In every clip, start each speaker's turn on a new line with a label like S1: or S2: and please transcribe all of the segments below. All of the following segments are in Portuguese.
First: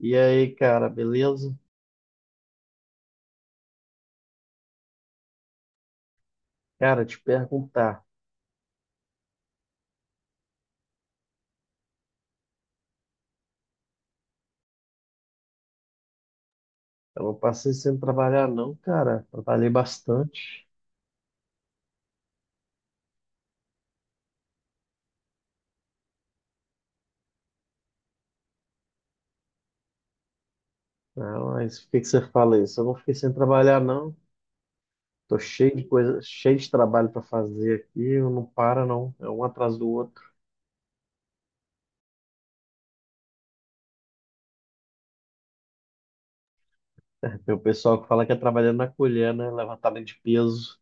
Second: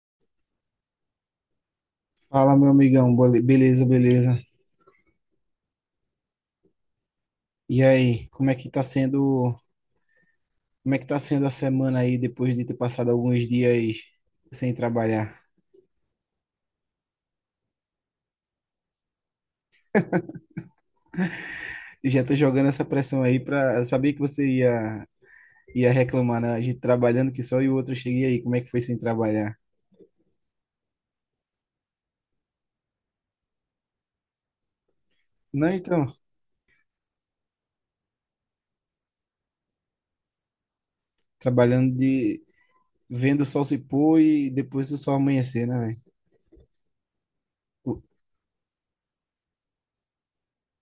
S1: E aí, cara, beleza?
S2: Fala, meu amigão, beleza, beleza.
S1: Cara, te
S2: E
S1: perguntar.
S2: aí, como é que tá sendo, como é que tá sendo a semana aí depois de ter passado alguns dias sem trabalhar?
S1: Eu não passei sem trabalhar, não, cara. Trabalhei bastante.
S2: Já tô jogando essa pressão aí pra saber que você ia reclamar, né? A gente trabalhando que só e o outro cheguei aí, como é que foi sem trabalhar?
S1: Né? Mas o que que você fala isso? Eu não fiquei sem trabalhar, não. Tô
S2: Não,
S1: cheio de
S2: então,
S1: coisa, cheio de trabalho para fazer aqui. Eu não para, não. É um atrás do outro.
S2: trabalhando de vendo o sol se pôr e depois o sol amanhecer, né, velho?
S1: Tem o pessoal
S2: O-
S1: que fala que é trabalhando na colher, né? Levantamento de peso,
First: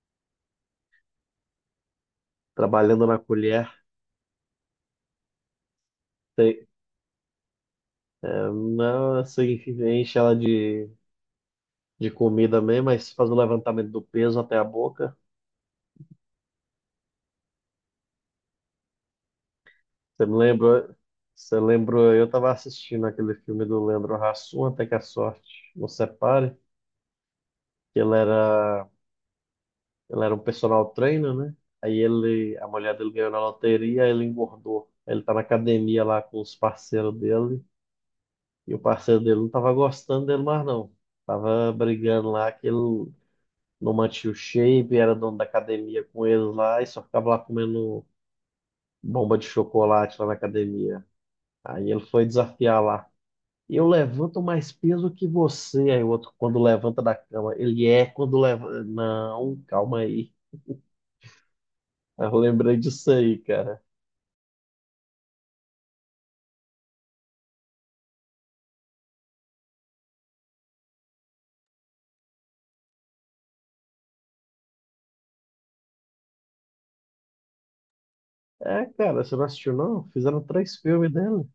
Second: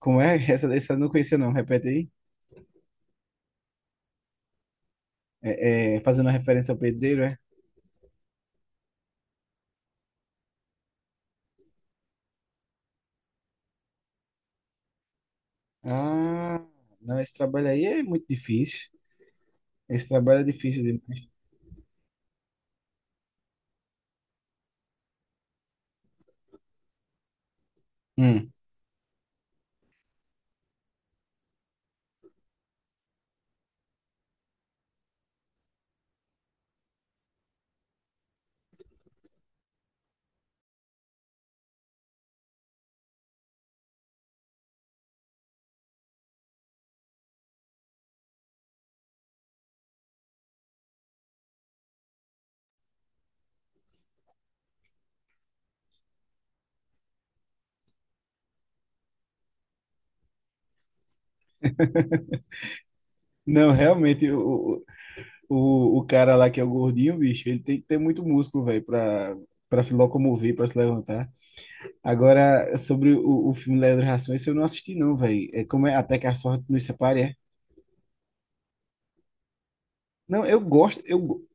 S2: Como é? Essa eu não conhecia não, repete aí.
S1: trabalhando na colher.
S2: É, é, fazendo uma
S1: Tem-
S2: referência ao pedreiro, é?
S1: É, não, assim, enche ela de comida mesmo, mas faz o levantamento do peso até a boca.
S2: Ah, não, esse trabalho aí é muito difícil. Esse
S1: Você me
S2: trabalho é difícil
S1: lembrou,
S2: demais.
S1: você lembrou, eu estava assistindo aquele filme do Leandro Hassum, Até que a Sorte Nos Separe, que ele
S2: Hum.
S1: era, ele era um personal trainer, né? Aí ele, a mulher dele ganhou na loteria, ele engordou. Ele tá na academia lá com os parceiros dele, e o parceiro dele não tava gostando dele mais não. Tava brigando lá que ele não mantinha o shape, era dono da academia com eles lá, e só ficava lá comendo bomba de chocolate lá na academia. Aí ele foi desafiar lá. Eu levanto mais peso que você. Aí o outro, quando levanta da cama, ele é quando leva. Não, calma aí. Eu lembrei disso aí,
S2: Não,
S1: cara.
S2: realmente, o cara lá que é o gordinho, bicho, ele tem que ter muito músculo, velho, pra se locomover, pra se levantar. Agora, sobre o filme Leandro Hassum, esse eu não assisti, não, velho. É como é Até que a Sorte Nos Separe, é?
S1: É, cara, você não assistiu, não? Fizeram
S2: Não, eu
S1: três
S2: gosto,
S1: filmes dele.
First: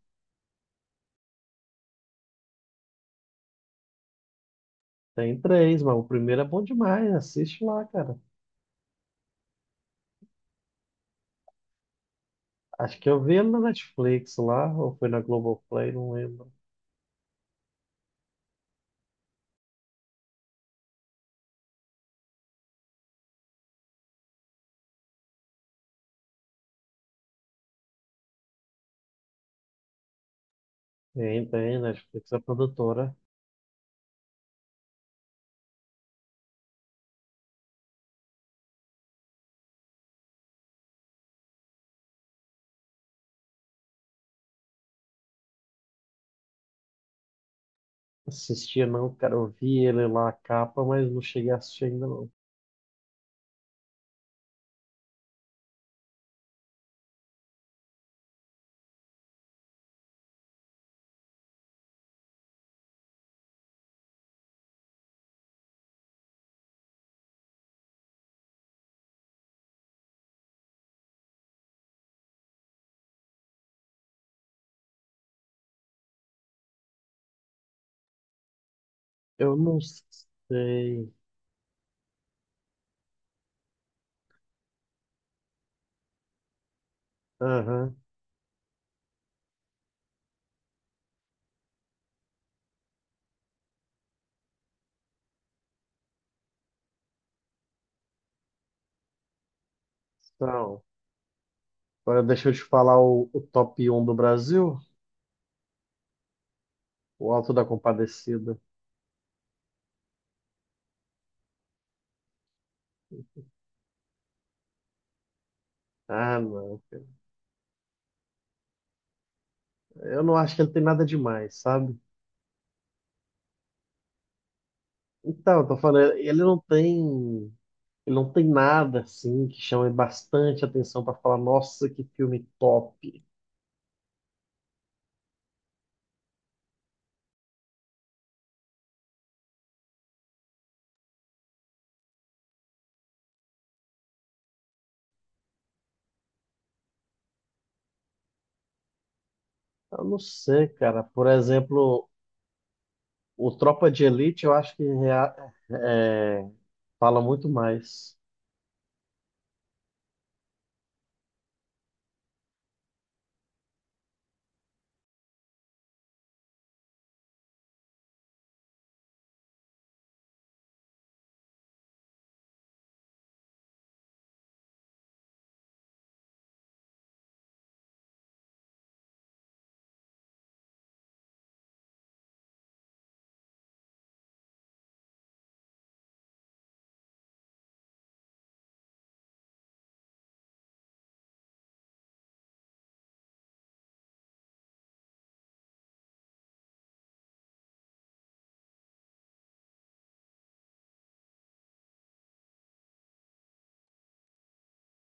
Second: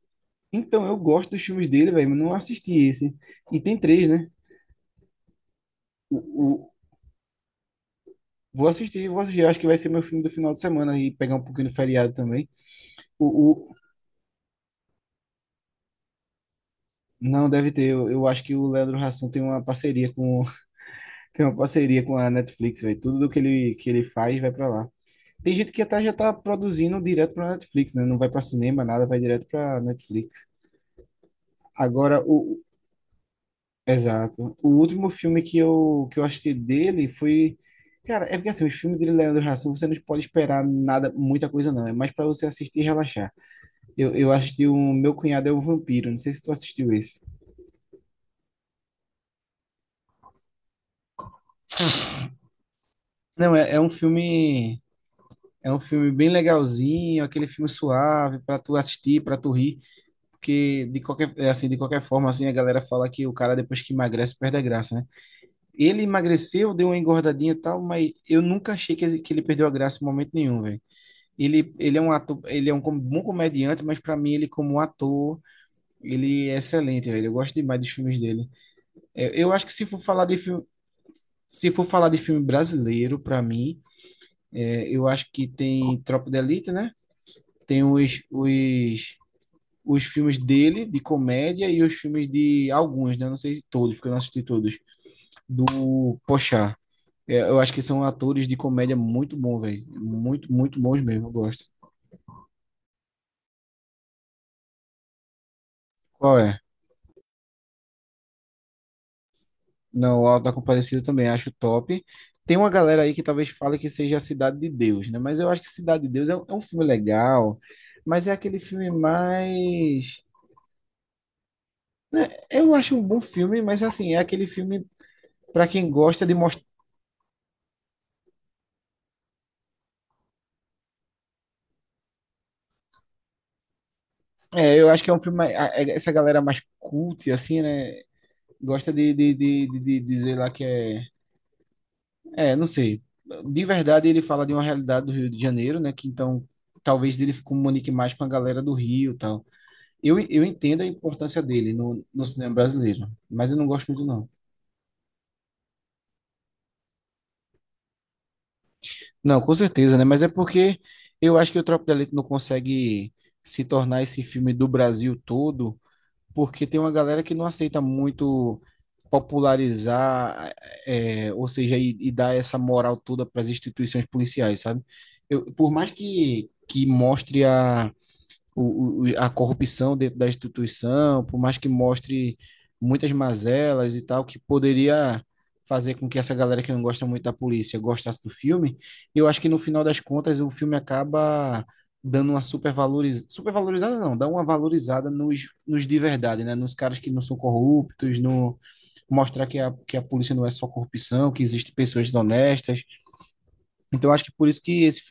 S2: então, eu gosto dos filmes dele, velho, mas não assisti esse. E tem três, né?
S1: Tem três, mas o
S2: O,
S1: primeiro é bom
S2: o,
S1: demais. Assiste lá, cara.
S2: vou assistir, vou assistir. Eu acho que vai ser meu filme do final de semana e pegar um pouquinho de feriado também.
S1: Acho que eu vi ele na
S2: O, o,
S1: Netflix lá, ou foi na Globoplay, não lembro.
S2: não, deve ter. Eu acho que o Leandro Hassum tem uma parceria com a Netflix, velho. Tudo do que que ele faz vai pra lá. Tem gente que até já tá produzindo direto pra Netflix, né? Não vai pra cinema, nada, vai direto pra Netflix.
S1: Tem,
S2: Agora,
S1: Netflix é
S2: o.
S1: produtora.
S2: Exato. O último filme que eu assisti dele foi. Cara, é porque assim, os filmes de Leandro Hassum, você não pode esperar nada, muita coisa não. É mais pra você assistir e relaxar. Eu assisti o Meu Cunhado é um Vampiro. Não sei se tu assistiu esse.
S1: Assistia não, cara. Eu vi ele lá, a capa, mas não cheguei a assistir ainda, não.
S2: Não, é um filme. É um filme bem legalzinho, aquele filme suave pra tu assistir, pra tu rir. Porque de qualquer, é assim, de qualquer forma, assim, a galera fala que o cara depois que emagrece perde a graça, né? Ele emagreceu, deu uma engordadinha e tal, mas eu nunca achei que ele perdeu a graça em momento nenhum, velho. Ele é um ator, ele é um bom comediante, mas para mim ele como ator, ele é excelente, velho. Eu gosto demais dos filmes dele. É, eu
S1: Eu
S2: acho que
S1: não
S2: se for falar de filme,
S1: sei.
S2: se for falar de filme brasileiro, para mim, é, eu acho que tem Tropa de Elite, né? Tem
S1: Aham.
S2: os filmes dele, de comédia, e os filmes de alguns, né? Não sei se todos, porque eu não assisti todos, do Pochá. É, eu acho que são atores de comédia muito bons, velho. Muito, muito
S1: Então.
S2: bons mesmo, eu gosto.
S1: Agora deixa eu te falar o top um do Brasil,
S2: Qual é?
S1: o Alto da Compadecida.
S2: Não, o Auto da Compadecida também acho top. Tem uma galera aí que talvez fale que seja a Cidade de Deus, né? Mas eu acho que Cidade de Deus é
S1: Ah,
S2: um
S1: não,
S2: filme
S1: cara.
S2: legal, mas é aquele filme
S1: Eu
S2: mais.
S1: não acho que ele tem nada demais, sabe?
S2: Né, eu acho um bom filme, mas assim, é aquele filme
S1: Então, eu
S2: para
S1: tô
S2: quem
S1: falando,
S2: gosta de mostrar.
S1: ele não tem nada assim que chame bastante atenção pra falar, nossa, que filme top.
S2: É, eu acho que é um filme essa galera mais cult, assim, né? Gosta de dizer lá que é. É, não sei. De verdade, ele fala de uma realidade do Rio de Janeiro, né? Que então talvez ele comunique mais com a galera do Rio e tal.
S1: Eu não
S2: Eu
S1: sei,
S2: entendo a
S1: cara. Por
S2: importância dele no,
S1: exemplo,
S2: no cinema brasileiro,
S1: o
S2: mas eu não gosto
S1: Tropa de
S2: muito, não.
S1: Elite, eu acho que é, fala muito mais.
S2: Não, com certeza, né? Mas é porque eu acho que o Tropa de Elite não consegue se tornar esse filme do Brasil todo porque tem uma galera que não aceita muito popularizar, é, ou seja, e dar essa moral toda para as instituições policiais, sabe? Eu, por mais que mostre a corrupção dentro da instituição, por mais que mostre muitas mazelas e tal, que poderia fazer com que essa galera que não gosta muito da polícia gostasse do filme. E eu acho que no final das contas o filme acaba dando uma supervalorizada não, dá uma valorizada nos de verdade, né? Nos caras que não são corruptos, no mostrar que que a polícia não é só corrupção, que existem pessoas honestas. Então eu acho que por isso que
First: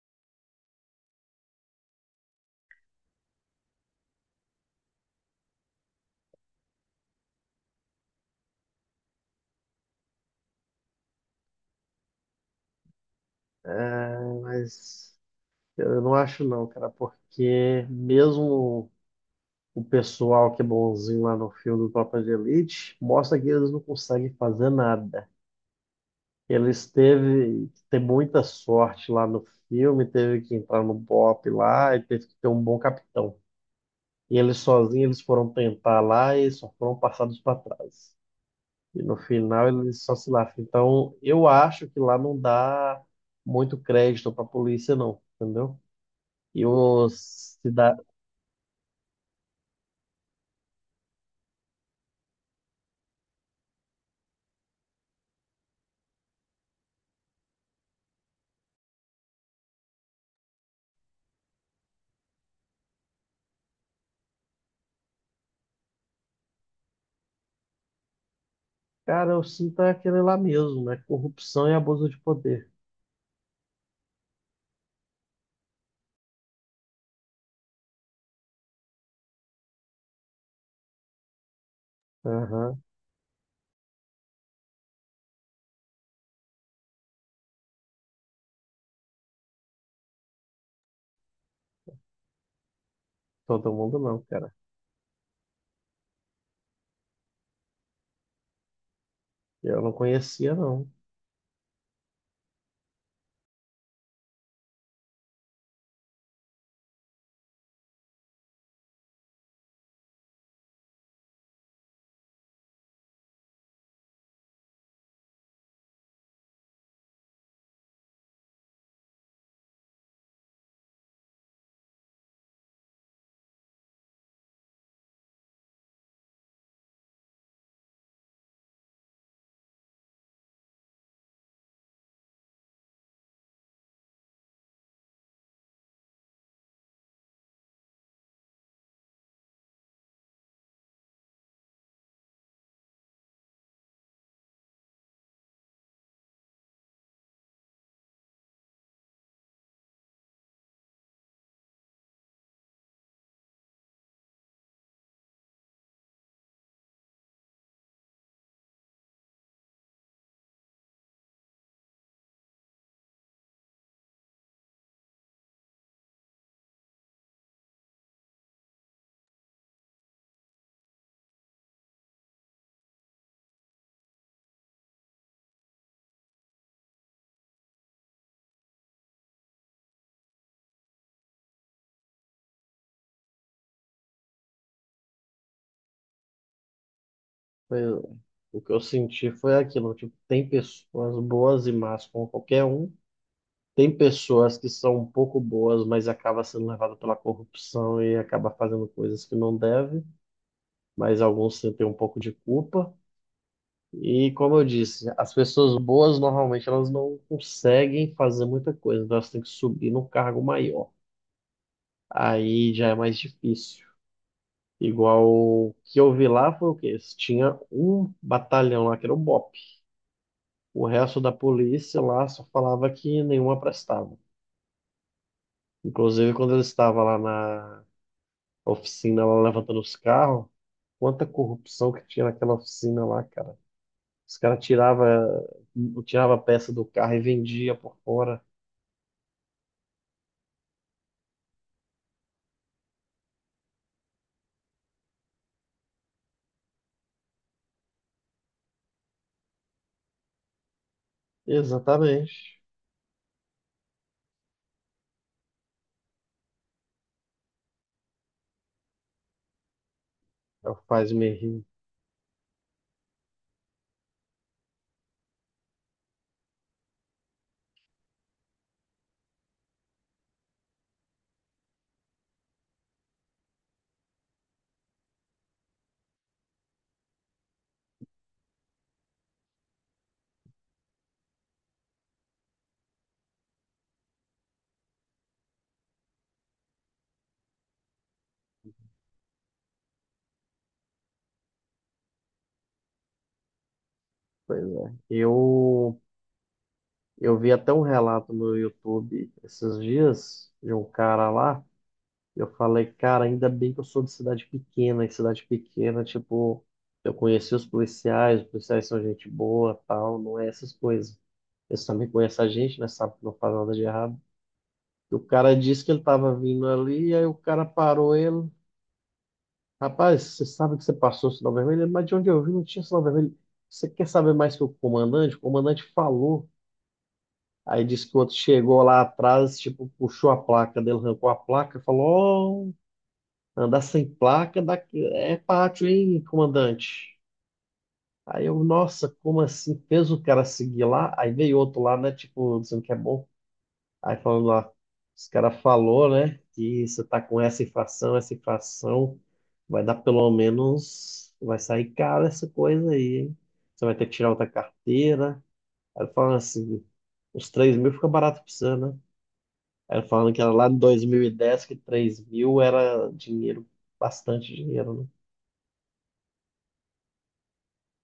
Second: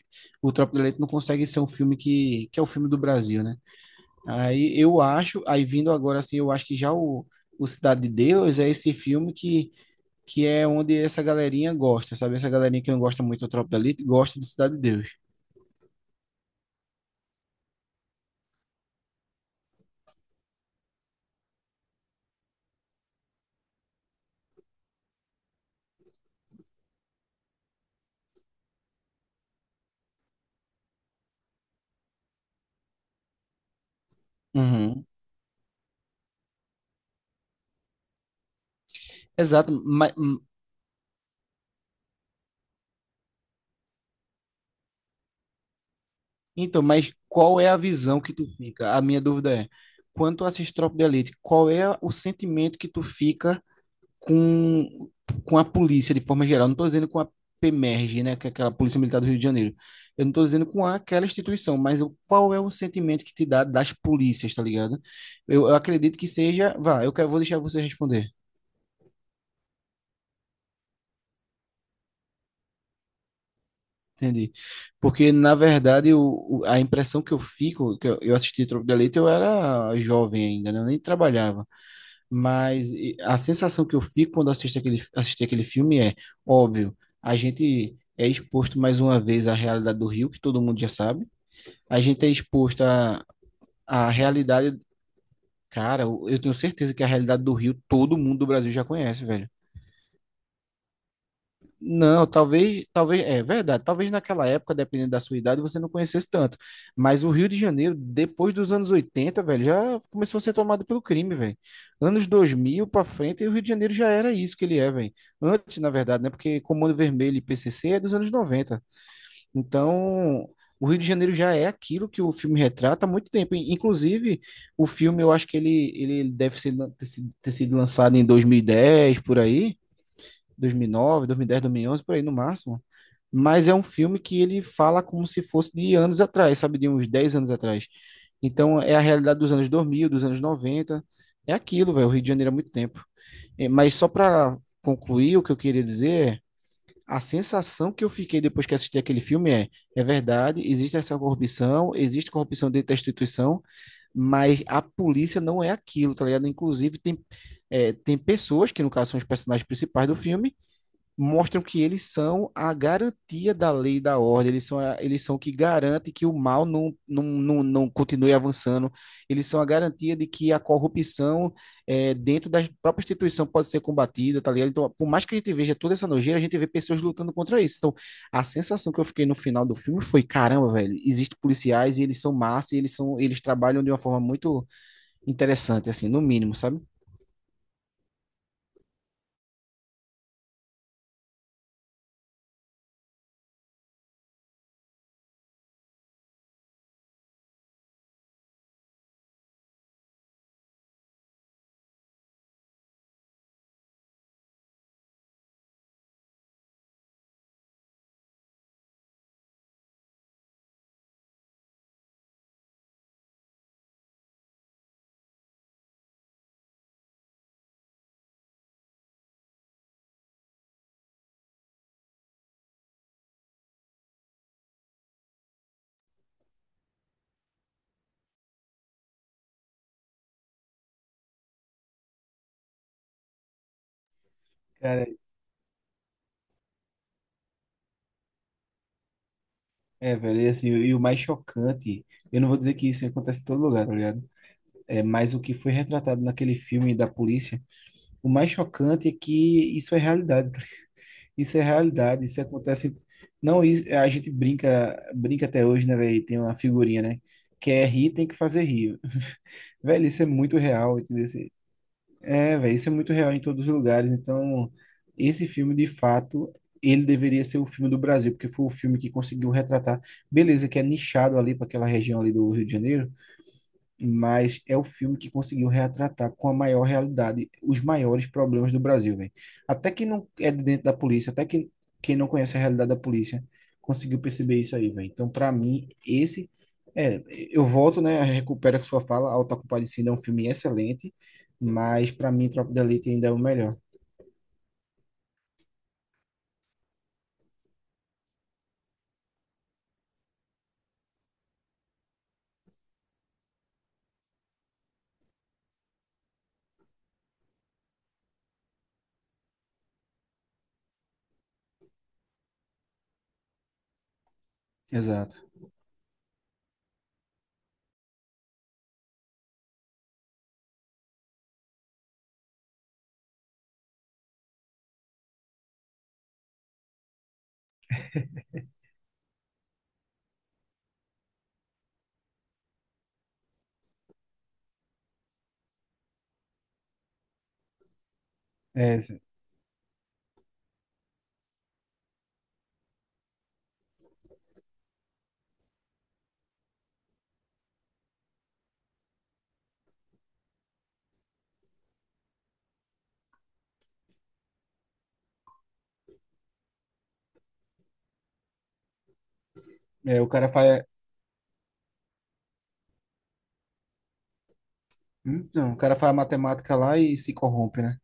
S2: o Tropa de Elite não consegue ser um filme que é o filme do Brasil, né? Aí eu acho, aí vindo agora assim, eu acho que já o Cidade de Deus é esse filme que é onde essa galerinha gosta, sabe? Essa galerinha que não gosta muito do Tropa da Elite gosta
S1: É,
S2: de Cidade de Deus.
S1: mas eu não acho não, cara, porque mesmo o pessoal que é bonzinho lá no filme do Tropa de Elite mostra que eles não conseguem fazer nada. Eles teve que ter muita sorte lá no filme, teve que entrar no BOP lá e teve que ter um bom capitão. E eles sozinhos
S2: Uhum.
S1: eles foram tentar lá e só foram passados para trás. E no final
S2: Exato.
S1: eles
S2: Mas,
S1: só se lascam. Então eu acho que lá não dá muito crédito para a polícia não, entendeu? E
S2: então, mas
S1: os
S2: qual é a
S1: cidadãos,
S2: visão que tu fica? A minha dúvida é, quando tu assiste Tropa da Elite, qual é o sentimento que tu fica com, com a polícia de forma geral. Não estou dizendo com a PEMERG, né, que é aquela Polícia Militar do Rio de Janeiro. Eu não estou dizendo com aquela instituição, mas qual é o sentimento que te dá das polícias, tá ligado? Eu acredito que seja. Vá, eu quero, vou deixar você responder.
S1: cara, eu sinto é aquele lá mesmo, né? Corrupção e abuso de poder.
S2: Entendi. Porque, na verdade, a impressão que eu fico, que eu assisti Tropa de Elite, eu era jovem ainda, né? Eu nem trabalhava.
S1: Aham.
S2: Mas a sensação que eu fico quando assisti aquele filme é, óbvio, a gente é exposto mais uma vez à realidade do Rio, que todo mundo já sabe. A gente é exposto à,
S1: Todo mundo
S2: à
S1: não, cara.
S2: realidade, cara, eu tenho certeza que a realidade do Rio todo mundo do Brasil já conhece, velho.
S1: Eu não conhecia, não.
S2: Não, talvez, é verdade, talvez naquela época, dependendo da sua idade, você não conhecesse tanto. Mas o Rio de Janeiro, depois dos anos 80, velho, já começou a ser tomado pelo crime, velho. Anos 2000 pra frente, o Rio de Janeiro já era isso que ele é, velho. Antes, na verdade, né? Porque Comando Vermelho e PCC é dos anos 90. Então, o Rio de Janeiro já é aquilo que o filme retrata há muito tempo. Inclusive, o filme, eu acho que ele deve ser, ter sido lançado em 2010, por aí. 2009, 2010, 2011, por aí no máximo. Mas é um filme que ele fala como se fosse de anos atrás, sabe, de uns 10 anos atrás. Então é a realidade dos anos 2000, dos anos 90. É aquilo, velho, o Rio de Janeiro há muito tempo. É, mas só para concluir, o que eu queria dizer é a sensação que eu fiquei depois que assisti aquele filme é, é verdade, existe essa corrupção, existe corrupção dentro da instituição, mas a polícia não é aquilo, tá ligado? Inclusive, tem pessoas, que no caso são os personagens principais do filme, mostram que eles são a garantia da lei e da ordem, eles são o que garante que o mal não, não, não, não continue avançando, eles são a garantia de que a corrupção dentro da própria instituição pode ser combatida, tá ligado? Então, por mais que a gente veja toda essa nojeira, a gente vê pessoas lutando contra isso. Então, a sensação que eu fiquei no final do filme foi, caramba, velho, existem policiais e eles são massa e eles são, eles trabalham de uma forma muito interessante, assim, no mínimo, sabe?
S1: Foi- o que eu senti foi aquilo, tipo, tem pessoas boas e más como qualquer um. Tem pessoas que são um pouco boas, mas acaba sendo levado pela corrupção e acaba fazendo coisas que não deve, mas alguns sentem um pouco de culpa. E como eu disse, as pessoas boas normalmente elas não conseguem fazer muita coisa, então elas têm que subir num cargo maior. Aí já é mais difícil. Igual o que eu vi lá foi o quê? Tinha um batalhão lá que era o BOP. O resto da polícia lá só falava que nenhuma prestava. Inclusive, quando eles estavam lá na oficina, lá levantando os carros, quanta corrupção que tinha naquela oficina lá, cara. Os caras tiravam tirava, tirava a peça do carro e vendia por fora.
S2: É, velho, e, assim, e o mais chocante, eu não vou dizer que isso acontece em todo lugar, tá ligado? É, mas o que foi retratado naquele filme da polícia, o mais chocante é que isso é realidade. Tá? Isso é realidade, isso
S1: Exatamente.
S2: acontece. Não, isso, a gente brinca, brinca até hoje, né, velho? Tem uma figurinha, né? Quer rir, tem que fazer rir. Velho, isso é muito
S1: É o que
S2: real,
S1: faz
S2: entendeu?
S1: me rir.
S2: É, velho, isso é muito real em todos os lugares. Então, esse filme, de fato, ele deveria ser o filme do Brasil, porque foi o filme que conseguiu retratar. Beleza, que é nichado ali para aquela região ali do Rio de Janeiro, mas é o filme que conseguiu retratar com a maior realidade os maiores problemas do Brasil, velho. Até quem não é de dentro da polícia, até quem não conhece a realidade da polícia, conseguiu perceber isso aí, velho. Então, para mim, esse é, eu volto, né, recupera a sua fala, Auto da Compadecida é um filme excelente, mas para mim Tropa de Elite ainda é o melhor.
S1: Pois é. Eu vi até um relato no YouTube esses dias de um cara lá. Eu falei, cara, ainda bem que eu sou de cidade pequena, e cidade pequena, tipo, eu conheci os policiais são gente boa, tal, não é essas coisas. Eles também conhecem a gente, né? Sabe que não faz nada de errado. E o
S2: Exato.
S1: cara disse que ele tava vindo ali, aí o cara parou ele. Rapaz, você sabe que você passou o sinal vermelho? Ele: mas de onde eu vi não tinha sinal vermelho. Você quer saber mais que o comandante? O comandante falou. Aí disse que o outro chegou lá atrás, tipo, puxou a placa dele, arrancou a placa, falou: andar sem placa da- é pátio, hein, comandante? Aí eu,
S2: É,
S1: nossa, como assim? Fez o cara seguir lá, aí veio outro lá, né? Tipo, dizendo que é bom. Aí falando lá, os cara falou, né? Que você tá com essa infração, vai dar pelo menos, vai sair caro essa coisa aí, hein? Você vai ter que tirar outra carteira. Aí falando assim, uns 3 mil fica barato pra você, né? Aí
S2: é, o
S1: falando que
S2: cara
S1: era lá em
S2: faz,
S1: 2010 que 3 mil era dinheiro, bastante dinheiro, né?
S2: não, o cara faz matemática lá e se corrompe, né?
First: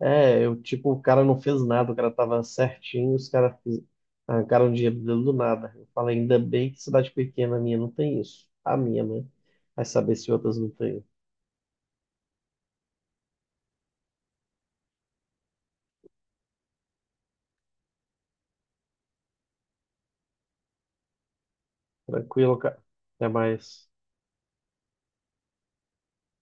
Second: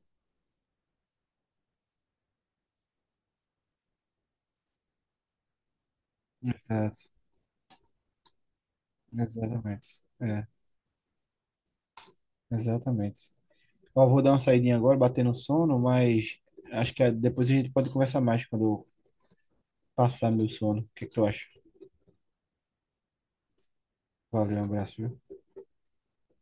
S1: É, eu, tipo, o cara não fez nada, o cara tava certinho, os caras arrancaram dinheiro dele do nada. Eu falei, ainda bem que cidade
S2: Exato.
S1: pequena minha não tem isso. A minha, né? Vai
S2: Exatamente.
S1: saber se
S2: É,
S1: outras não tem.
S2: exatamente. Eu vou dar uma saidinha agora, bater no sono, mas acho que depois a gente pode conversar mais quando eu passar meu sono. O que é que tu acha?
S1: Tranquilo, cara. Até mais.
S2: Valeu, um abraço, viu?